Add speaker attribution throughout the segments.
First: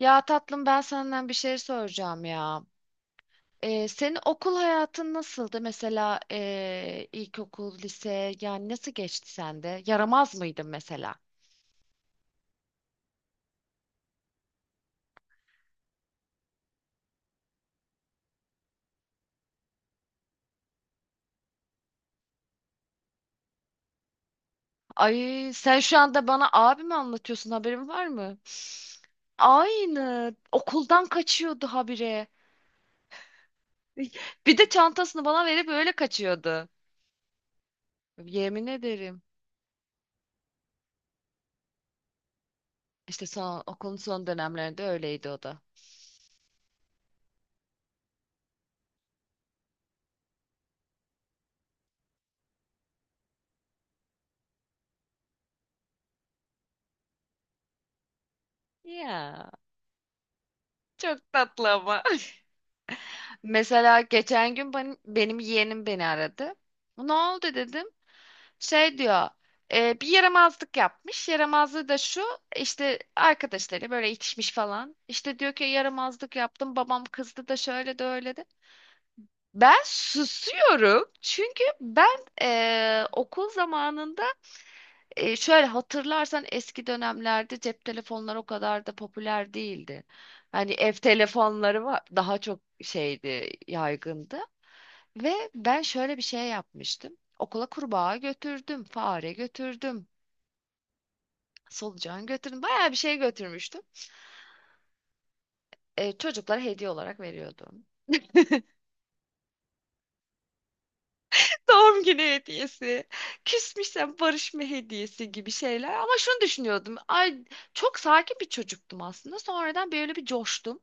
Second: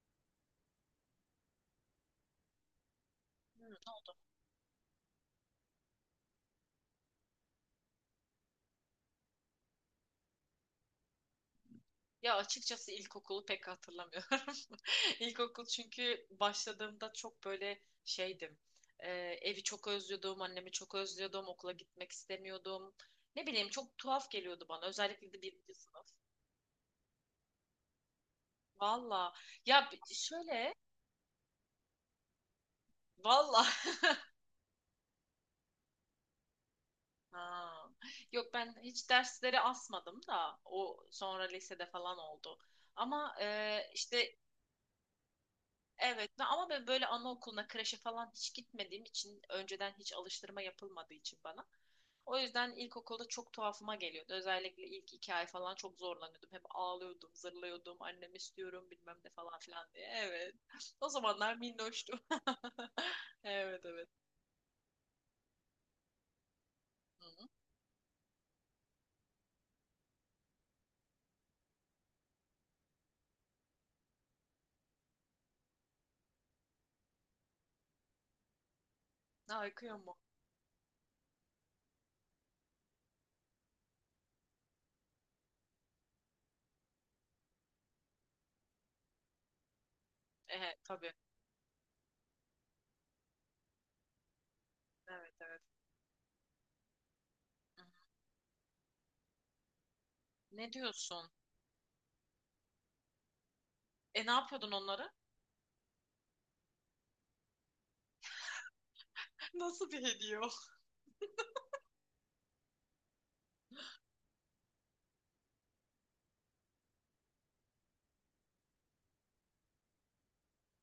Speaker 1: Ya tatlım ben senden bir şey soracağım ya.
Speaker 2: Hmm,
Speaker 1: Senin
Speaker 2: tamam.
Speaker 1: okul hayatın nasıldı? Mesela ilkokul, lise yani nasıl geçti sende? Yaramaz mıydın mesela?
Speaker 2: Ya açıkçası ilkokulu pek hatırlamıyorum. İlkokul çünkü başladığımda çok böyle şeydim. Ee, evi çok özlüyordum, annemi çok özlüyordum, okula gitmek istemiyordum. Ne bileyim çok tuhaf geliyordu bana. Özellikle de
Speaker 1: Ay
Speaker 2: birinci
Speaker 1: sen şu
Speaker 2: sınıf.
Speaker 1: anda bana abi mi anlatıyorsun haberin var mı?
Speaker 2: Valla.
Speaker 1: Aynı
Speaker 2: Şöyle.
Speaker 1: okuldan kaçıyordu habire.
Speaker 2: Valla.
Speaker 1: Bir de çantasını bana verip öyle kaçıyordu.
Speaker 2: Ha. Yok
Speaker 1: Yemin
Speaker 2: ben hiç
Speaker 1: ederim.
Speaker 2: dersleri asmadım da o sonra lisede falan oldu.
Speaker 1: İşte
Speaker 2: Ama
Speaker 1: son, okulun son
Speaker 2: işte
Speaker 1: dönemlerinde öyleydi o da.
Speaker 2: Ama ben böyle anaokuluna, kreşe falan hiç gitmediğim için önceden hiç alıştırma yapılmadığı için bana. O yüzden ilkokulda çok tuhafıma geliyordu. Özellikle ilk iki ay falan çok zorlanıyordum. Hep ağlıyordum, zırlıyordum. Annem istiyorum bilmem ne
Speaker 1: Ya
Speaker 2: falan filan diye. Evet. O
Speaker 1: çok
Speaker 2: zamanlar
Speaker 1: tatlı ama.
Speaker 2: minnoştum. Evet,
Speaker 1: Mesela
Speaker 2: evet.
Speaker 1: geçen gün benim yeğenim beni aradı. Ne
Speaker 2: Hı hı.
Speaker 1: oldu dedim. Şey diyor, "E, bir yaramazlık yapmış. Yaramazlığı da şu, işte arkadaşları böyle itişmiş falan. İşte diyor ki yaramazlık yaptım, babam kızdı da şöyle de öyle de.
Speaker 2: Ne
Speaker 1: Ben
Speaker 2: akıyor mu?
Speaker 1: susuyorum çünkü ben okul zamanında şöyle hatırlarsan eski dönemlerde cep telefonları o kadar da popüler değildi. Hani
Speaker 2: Evet,
Speaker 1: ev
Speaker 2: tabii.
Speaker 1: telefonları var, daha çok şeydi, yaygındı. Ve
Speaker 2: Evet, evet.
Speaker 1: ben şöyle bir şey yapmıştım. Okula
Speaker 2: Hı hı.
Speaker 1: kurbağa götürdüm, fare götürdüm,
Speaker 2: Ne diyorsun?
Speaker 1: solucan götürdüm. Bayağı bir şey götürmüştüm.
Speaker 2: E ne yapıyordun onlara?
Speaker 1: Çocuklara hediye olarak veriyordum.
Speaker 2: Nasıl bir hediye o?
Speaker 1: Doğum günü hediyesi, küsmüşsem barışma hediyesi gibi şeyler. Ama şunu düşünüyordum. Ay çok sakin bir çocuktum aslında. Sonradan böyle bir coştum.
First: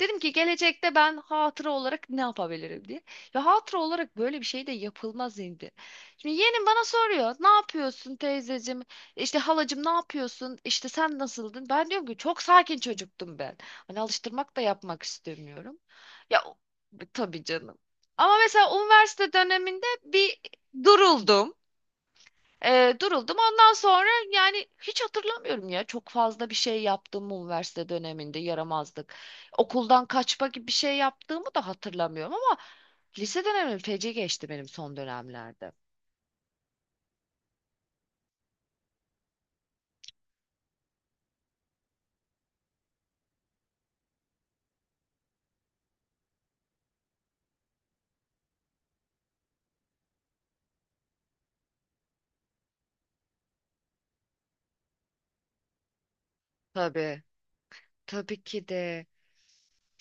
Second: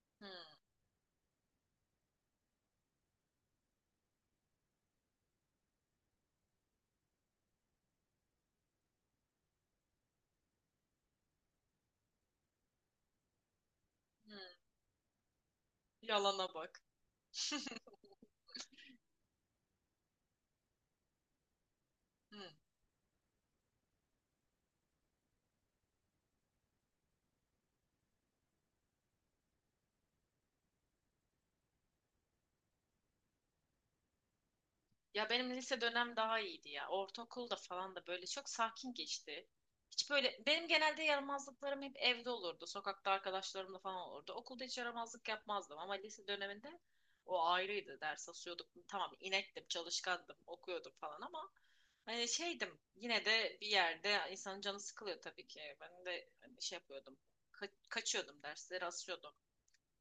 Speaker 1: Dedim
Speaker 2: Hı,
Speaker 1: ki gelecekte ben hatıra olarak ne yapabilirim diye. Ve hatıra olarak böyle bir şey de yapılmaz indi. Şimdi yeğenim bana soruyor. Ne yapıyorsun teyzecim? İşte halacım ne yapıyorsun? İşte sen nasıldın? Ben diyorum ki çok sakin çocuktum ben. Hani
Speaker 2: hı.
Speaker 1: alıştırmak da yapmak istemiyorum. Ya
Speaker 2: Yalana bak.
Speaker 1: tabii canım. Ama mesela üniversite döneminde bir duruldum.
Speaker 2: Hı.
Speaker 1: Duruldum. Ondan sonra yani hiç hatırlamıyorum ya. Çok fazla bir şey yaptığımı üniversite döneminde yaramazlık. Okuldan kaçma gibi bir şey yaptığımı da hatırlamıyorum ama lise dönemim feci geçti benim son
Speaker 2: Ya benim
Speaker 1: dönemlerde.
Speaker 2: lise dönem daha iyiydi ya. Ortaokulda falan da böyle çok sakin geçti. Hiç böyle benim genelde yaramazlıklarım hep evde olurdu. Sokakta arkadaşlarımla falan olurdu. Okulda hiç yaramazlık yapmazdım ama lise döneminde o ayrıydı. Ders asıyorduk. Tamam inektim, çalışkandım, okuyordum falan ama hani şeydim yine de bir yerde insanın canı sıkılıyor tabii ki. Ben de hani şey yapıyordum.
Speaker 1: Tabii, tabii
Speaker 2: Kaçıyordum,
Speaker 1: ki
Speaker 2: dersleri
Speaker 1: de.
Speaker 2: asıyordum.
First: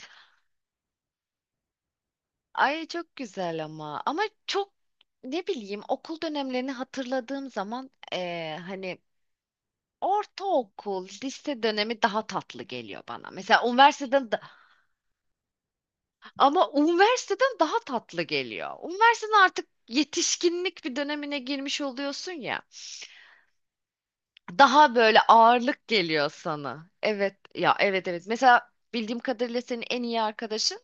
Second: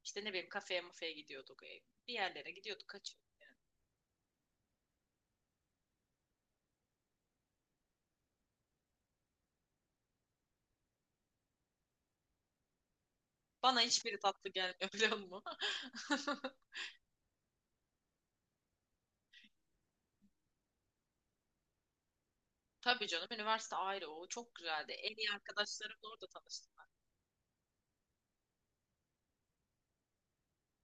Speaker 2: İşte ne bileyim kafeye mafeye gidiyorduk. Bir yerlere
Speaker 1: Ay
Speaker 2: gidiyorduk,
Speaker 1: çok
Speaker 2: kaçıyorduk.
Speaker 1: güzel ama ama çok ne bileyim okul dönemlerini hatırladığım zaman hani ortaokul, lise dönemi daha tatlı geliyor bana. Mesela
Speaker 2: Bana hiçbiri
Speaker 1: üniversiteden
Speaker 2: tatlı gelmiyor biliyor musun?
Speaker 1: ama üniversiteden daha tatlı geliyor. Üniversiteden artık yetişkinlik bir dönemine girmiş oluyorsun ya.
Speaker 2: Tabii canım üniversite ayrı o çok güzeldi.
Speaker 1: Daha
Speaker 2: En
Speaker 1: böyle
Speaker 2: iyi
Speaker 1: ağırlık
Speaker 2: arkadaşlarımla orada
Speaker 1: geliyor
Speaker 2: tanıştım ben.
Speaker 1: sana. Evet ya, evet evet. Mesela bildiğim kadarıyla senin en iyi arkadaşın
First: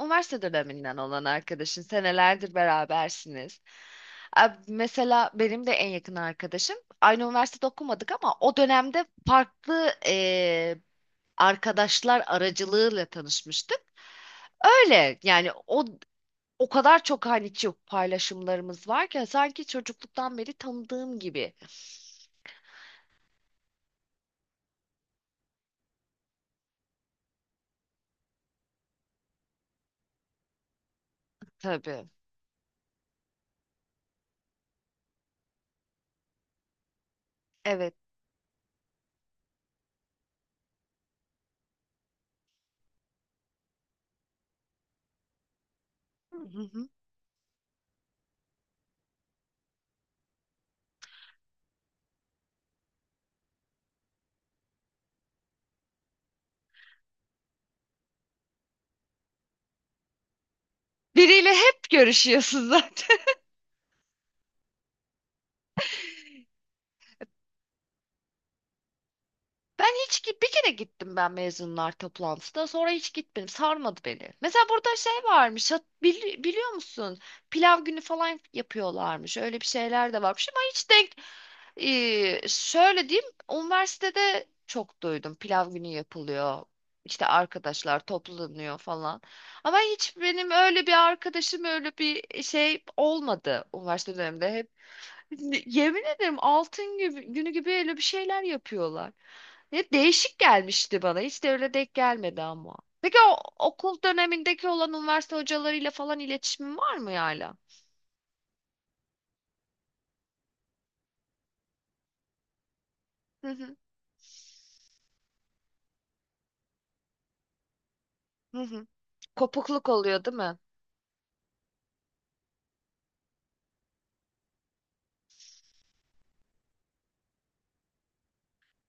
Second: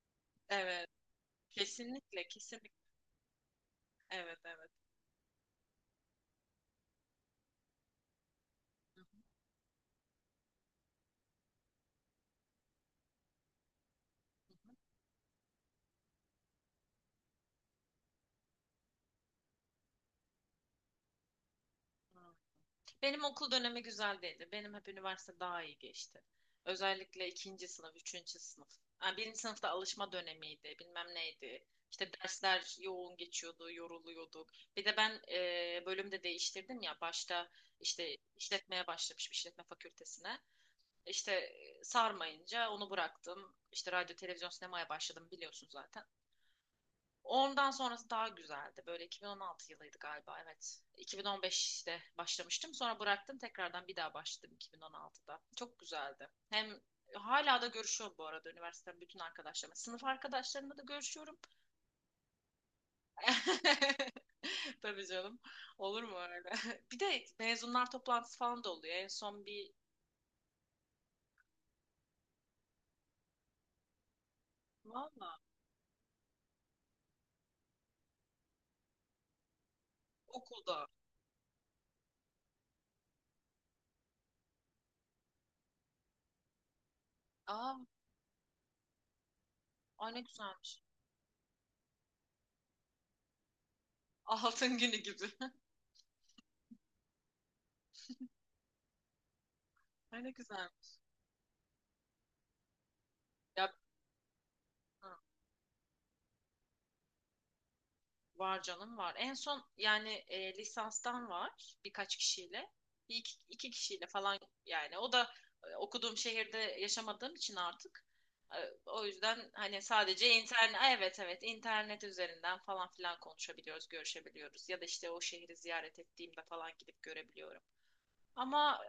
Speaker 1: üniversite
Speaker 2: Evet,
Speaker 1: döneminden olan arkadaşın.
Speaker 2: kesinlikle
Speaker 1: Senelerdir
Speaker 2: kesinlikle.
Speaker 1: berabersiniz.
Speaker 2: Evet, evet.
Speaker 1: Mesela benim de en yakın arkadaşım. Aynı üniversitede okumadık ama o
Speaker 2: Hı
Speaker 1: dönemde
Speaker 2: hı,
Speaker 1: farklı arkadaşlar aracılığıyla tanışmıştık.
Speaker 2: hı hı.
Speaker 1: Öyle yani o kadar çok hani çok paylaşımlarımız var ki hani, sanki çocukluktan beri tanıdığım gibi.
Speaker 2: Hı. Benim okul dönemi güzel değildi. Benim hep üniversite daha iyi geçti. Özellikle ikinci sınıf, üçüncü sınıf. Yani birinci sınıfta alışma dönemiydi bilmem neydi.
Speaker 1: Tabii.
Speaker 2: İşte dersler yoğun geçiyordu, yoruluyorduk. Bir de ben bölümde değiştirdim ya başta
Speaker 1: Evet.
Speaker 2: işte işletmeye başlamışım işletme fakültesine. İşte sarmayınca onu bıraktım. İşte radyo, televizyon, sinemaya başladım biliyorsun zaten.
Speaker 1: Hı hı.
Speaker 2: Ondan sonrası daha güzeldi. Böyle 2016 yılıydı galiba evet. 2015'te başlamıştım. Sonra bıraktım. Tekrardan bir daha başladım 2016'da. Çok güzeldi. Hem hala da görüşüyorum bu arada üniversiteden bütün arkadaşlarımla. Sınıf arkadaşlarımla da görüşüyorum.
Speaker 1: Biriyle hep görüşüyorsun zaten.
Speaker 2: Tabii canım. Olur mu öyle? Bir de mezunlar toplantısı falan da oluyor. En son bir
Speaker 1: Ben bir kere gittim ben mezunlar toplantısına sonra hiç gitmedim sarmadı beni. Mesela burada şey
Speaker 2: valla
Speaker 1: varmış biliyor musun pilav günü falan yapıyorlarmış öyle bir şeyler de varmış ama
Speaker 2: okulda.
Speaker 1: hiç denk. Şöyle diyeyim üniversitede çok duydum pilav günü yapılıyor, İşte
Speaker 2: Aa,
Speaker 1: arkadaşlar toplanıyor falan ama
Speaker 2: ay
Speaker 1: hiç
Speaker 2: ne
Speaker 1: benim
Speaker 2: güzelmiş.
Speaker 1: öyle bir arkadaşım öyle bir şey olmadı üniversite döneminde.
Speaker 2: Altın günü gibi.
Speaker 1: Yemin ederim altın gibi, günü gibi öyle bir şeyler yapıyorlar. Ne
Speaker 2: Ay
Speaker 1: değişik
Speaker 2: güzel.
Speaker 1: gelmişti bana. Hiç de öyle denk gelmedi ama. Peki o
Speaker 2: Ya,
Speaker 1: okul dönemindeki olan
Speaker 2: hı,
Speaker 1: üniversite hocalarıyla falan iletişimin var mı hala?
Speaker 2: var canım var. En son yani lisanstan var birkaç kişiyle. Bir iki,
Speaker 1: Hı
Speaker 2: iki
Speaker 1: hı,
Speaker 2: kişiyle falan yani. O da okuduğum şehirde yaşamadığım için artık.
Speaker 1: hı
Speaker 2: E,
Speaker 1: hı.
Speaker 2: O yüzden hani
Speaker 1: Kopukluk oluyor
Speaker 2: sadece
Speaker 1: değil mi?
Speaker 2: internet, evet evet internet üzerinden falan filan konuşabiliyoruz, görüşebiliyoruz. Ya da işte o şehri ziyaret ettiğimde falan gidip görebiliyorum. Ama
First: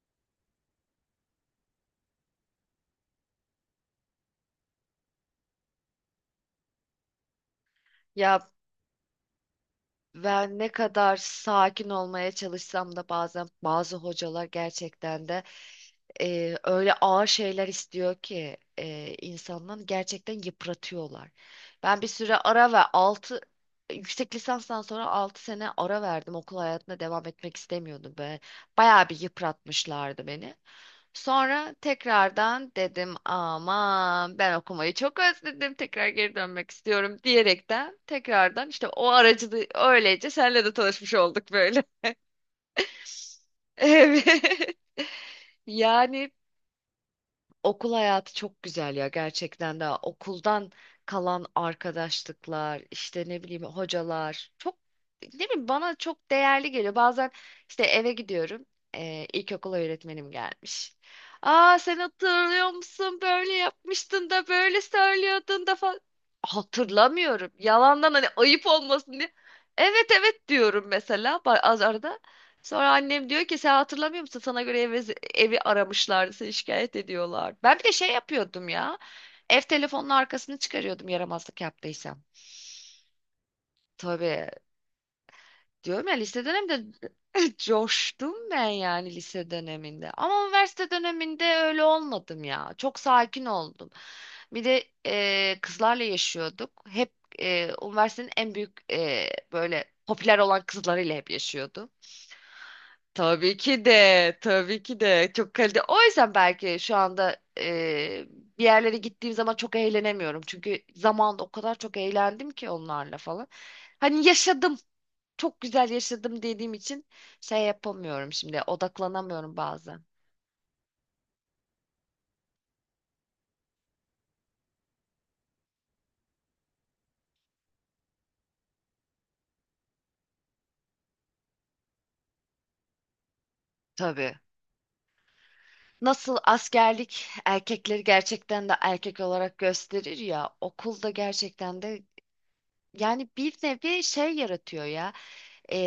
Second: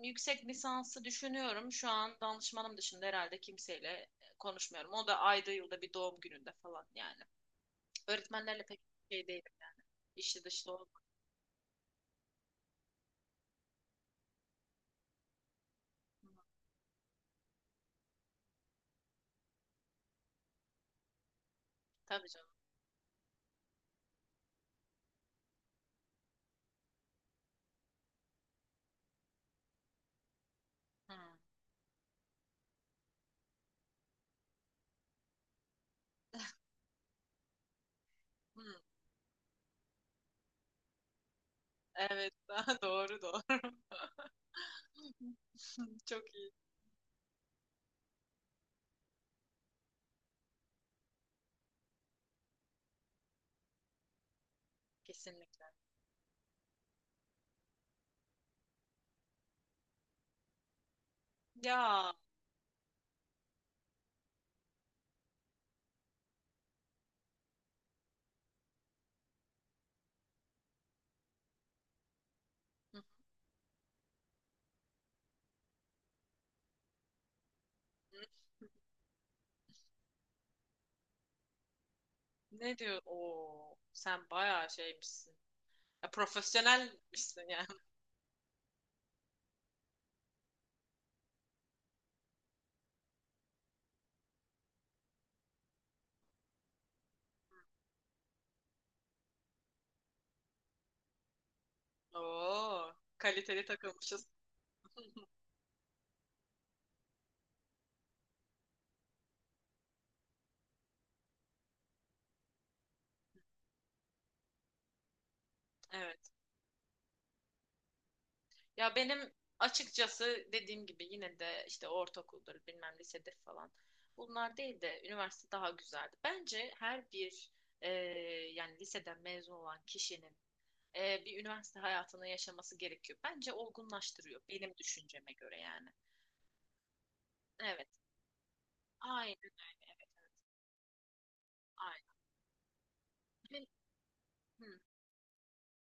Speaker 2: yüksek lisansı düşünüyorum. Şu an danışmanım dışında herhalde kimseyle konuşmuyorum. O da ayda yılda bir doğum gününde falan yani.
Speaker 1: Ya
Speaker 2: Öğretmenlerle pek şey değil yani. İşli
Speaker 1: ve ne
Speaker 2: dışlı olmak.
Speaker 1: kadar sakin olmaya çalışsam da bazen bazı hocalar gerçekten de
Speaker 2: Hı,
Speaker 1: öyle ağır şeyler istiyor ki insandan gerçekten yıpratıyorlar. Ben bir
Speaker 2: tabii
Speaker 1: süre
Speaker 2: canım.
Speaker 1: ara ve 6 yüksek lisanstan sonra 6 sene ara verdim. Okul hayatına devam etmek istemiyordum. Böyle bayağı bir yıpratmışlardı beni.
Speaker 2: Hı,
Speaker 1: Sonra tekrardan dedim aman ben okumayı çok özledim tekrar geri dönmek istiyorum diyerekten
Speaker 2: hı.
Speaker 1: tekrardan işte o aracılığı öylece senle de tanışmış olduk böyle.
Speaker 2: Evet, doğru doğru.
Speaker 1: Evet. Yani
Speaker 2: Çok iyi.
Speaker 1: okul hayatı çok güzel ya gerçekten de okuldan kalan arkadaşlıklar işte ne bileyim hocalar çok ne bileyim
Speaker 2: Kesinlikle.
Speaker 1: bana çok değerli geliyor. Bazen işte eve gidiyorum ilkokul öğretmenim gelmiş. Aa sen
Speaker 2: Ya.
Speaker 1: hatırlıyor musun böyle yapmıştın da böyle söylüyordun da falan. Hatırlamıyorum yalandan hani ayıp olmasın diye. Evet evet diyorum mesela az arada. Sonra
Speaker 2: Hı,
Speaker 1: annem diyor ki sen hatırlamıyor musun? Sana göre evi aramışlardı, seni şikayet ediyorlar. Ben bir de şey
Speaker 2: hı.
Speaker 1: yapıyordum ya. Ev telefonunun arkasını çıkarıyordum yaramazlık yaptıysam.
Speaker 2: Ne diyor? Oo, sen
Speaker 1: Tabii
Speaker 2: bayağı şeymişsin.
Speaker 1: diyorum
Speaker 2: Ya,
Speaker 1: ya lise döneminde
Speaker 2: profesyonelmişsin yani.
Speaker 1: coştum ben yani lise döneminde. Ama üniversite döneminde öyle olmadım ya. Çok sakin oldum. Bir de kızlarla yaşıyorduk. Hep üniversitenin en büyük böyle popüler olan kızlarıyla hep yaşıyordum.
Speaker 2: Oo,
Speaker 1: Tabii
Speaker 2: kaliteli
Speaker 1: ki
Speaker 2: takılmışız.
Speaker 1: de, tabii ki de çok kaliteli. O yüzden belki şu anda bir yerlere gittiğim zaman çok eğlenemiyorum. Çünkü zamanında o kadar çok eğlendim ki onlarla falan. Hani yaşadım, çok güzel
Speaker 2: Evet.
Speaker 1: yaşadım dediğim için şey yapamıyorum şimdi,
Speaker 2: Ya benim
Speaker 1: odaklanamıyorum bazen.
Speaker 2: açıkçası dediğim gibi yine de işte ortaokuldur bilmem lisedir falan. Bunlar değil de üniversite daha güzeldi. Bence her bir e, yani liseden mezun olan kişinin bir üniversite hayatını yaşaması gerekiyor. Bence
Speaker 1: Tabii.
Speaker 2: olgunlaştırıyor benim düşünceme göre yani.
Speaker 1: Nasıl askerlik
Speaker 2: Evet.
Speaker 1: erkekleri gerçekten de erkek
Speaker 2: Aynen.
Speaker 1: olarak
Speaker 2: Evet,
Speaker 1: gösterir ya, okulda gerçekten de
Speaker 2: aynen.
Speaker 1: yani bir
Speaker 2: Ve-
Speaker 1: nevi şey
Speaker 2: hı.
Speaker 1: yaratıyor ya. e,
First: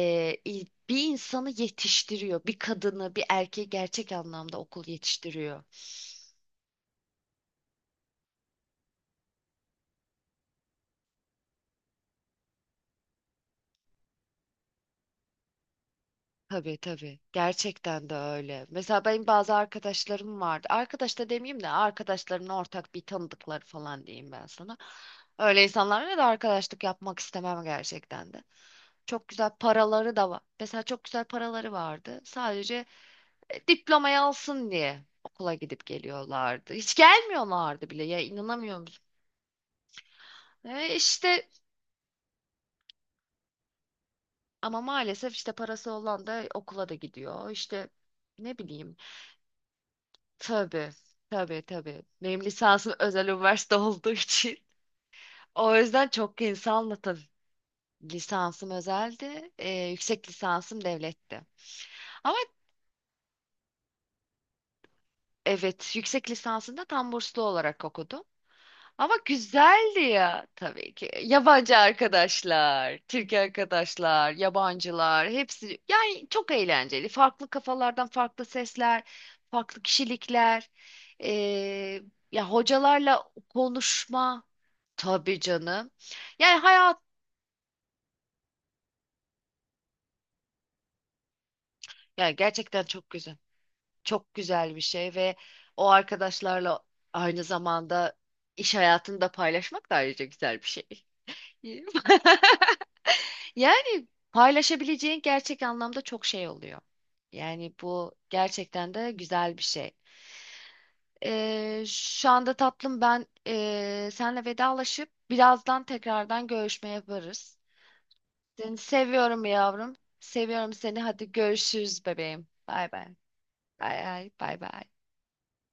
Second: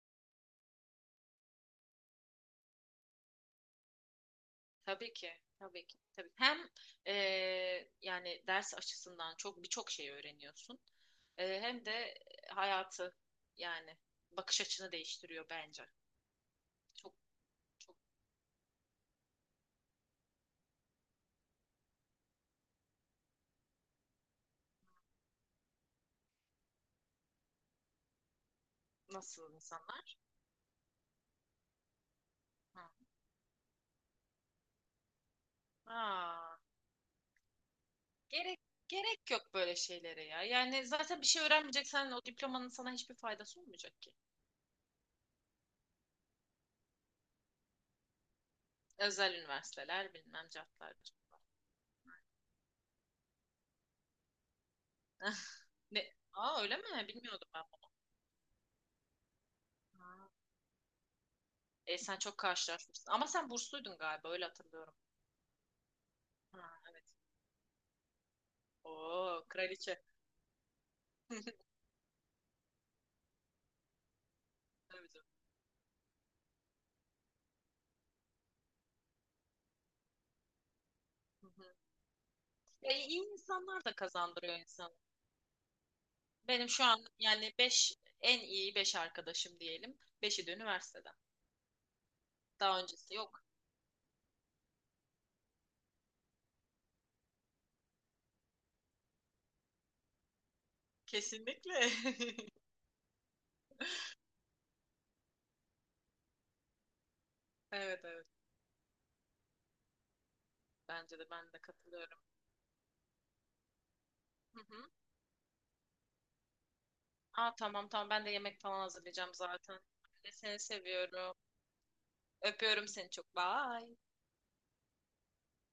Speaker 1: il- Bir insanı yetiştiriyor. Bir kadını, bir erkeği gerçek anlamda okul
Speaker 2: Tabii ki,
Speaker 1: yetiştiriyor.
Speaker 2: tabii ki, tabii. Hem yani ders açısından çok birçok şey öğreniyorsun. Hem de hayatı yani bakış açını değiştiriyor bence.
Speaker 1: Tabii
Speaker 2: Çok,
Speaker 1: tabii.
Speaker 2: çok
Speaker 1: Gerçekten de öyle. Mesela benim bazı arkadaşlarım vardı. Arkadaş da demeyeyim de arkadaşlarımın ortak bir tanıdıkları falan diyeyim ben sana. Öyle insanlarla da arkadaşlık yapmak istemem gerçekten de. Çok güzel
Speaker 2: nasıl
Speaker 1: paraları
Speaker 2: insanlar?
Speaker 1: da var. Mesela çok güzel paraları vardı. Sadece
Speaker 2: Hı.
Speaker 1: diplomayı alsın diye okula gidip
Speaker 2: Aa,
Speaker 1: geliyorlardı. Hiç gelmiyorlardı bile ya,
Speaker 2: gerek
Speaker 1: inanamıyor musun?
Speaker 2: gerek yok böyle şeylere ya. Yani
Speaker 1: E
Speaker 2: zaten bir şey
Speaker 1: işte
Speaker 2: öğrenmeyeceksen o diplomanın sana hiçbir faydası olmayacak ki.
Speaker 1: ama maalesef işte parası olan da okula da gidiyor. İşte ne bileyim.
Speaker 2: Özel üniversiteler bilmem
Speaker 1: Tabii,
Speaker 2: cartlar, curtlar.
Speaker 1: tabii, tabii. Benim lisansım özel üniversite olduğu için. O yüzden
Speaker 2: Ne?
Speaker 1: çok
Speaker 2: Aa öyle
Speaker 1: insanla
Speaker 2: mi?
Speaker 1: tabii.
Speaker 2: Bilmiyordum ben bunu.
Speaker 1: Lisansım özeldi, yüksek
Speaker 2: Ha.
Speaker 1: lisansım devletti.
Speaker 2: E, sen
Speaker 1: Ama
Speaker 2: çok karşılaşmışsın. Ama sen bursluydun galiba öyle hatırlıyorum.
Speaker 1: evet, yüksek
Speaker 2: Ha,
Speaker 1: lisansında
Speaker 2: evet.
Speaker 1: tam burslu olarak okudum. Ama
Speaker 2: Oo, kraliçe.
Speaker 1: güzeldi ya tabii ki. Yabancı arkadaşlar, Türk arkadaşlar,
Speaker 2: Tabii canım.
Speaker 1: yabancılar hepsi yani çok eğlenceli. Farklı kafalardan farklı sesler, farklı kişilikler.
Speaker 2: Hı hı.
Speaker 1: Ee, Ya
Speaker 2: Ya, iyi
Speaker 1: hocalarla
Speaker 2: insanlar da
Speaker 1: konuşma
Speaker 2: kazandırıyor insanı.
Speaker 1: tabii canım. Yani
Speaker 2: Benim şu
Speaker 1: hayat
Speaker 2: an yani 5 en iyi 5 arkadaşım diyelim, beşi de üniversiteden.
Speaker 1: yani
Speaker 2: Daha
Speaker 1: gerçekten çok
Speaker 2: öncesi
Speaker 1: güzel.
Speaker 2: yok.
Speaker 1: Çok güzel bir şey ve o arkadaşlarla aynı zamanda iş hayatını da paylaşmak da ayrıca güzel bir şey.
Speaker 2: Kesinlikle.
Speaker 1: Yani paylaşabileceğin gerçek anlamda çok şey oluyor. Yani
Speaker 2: Evet,
Speaker 1: bu
Speaker 2: evet.
Speaker 1: gerçekten de güzel bir şey.
Speaker 2: Bence de, ben de katılıyorum.
Speaker 1: Şu anda tatlım ben senle
Speaker 2: Hı hı.
Speaker 1: vedalaşıp birazdan tekrardan görüşme
Speaker 2: Aa
Speaker 1: yaparız.
Speaker 2: tamam tamam, ben de yemek
Speaker 1: Seni
Speaker 2: falan hazırlayacağım
Speaker 1: seviyorum
Speaker 2: zaten.
Speaker 1: yavrum.
Speaker 2: Ben de seni
Speaker 1: Seviyorum seni. Hadi
Speaker 2: seviyorum.
Speaker 1: görüşürüz bebeğim.
Speaker 2: Öpüyorum
Speaker 1: Bay bay.
Speaker 2: seni çok. Bye.
Speaker 1: Bay bay. Bay bay.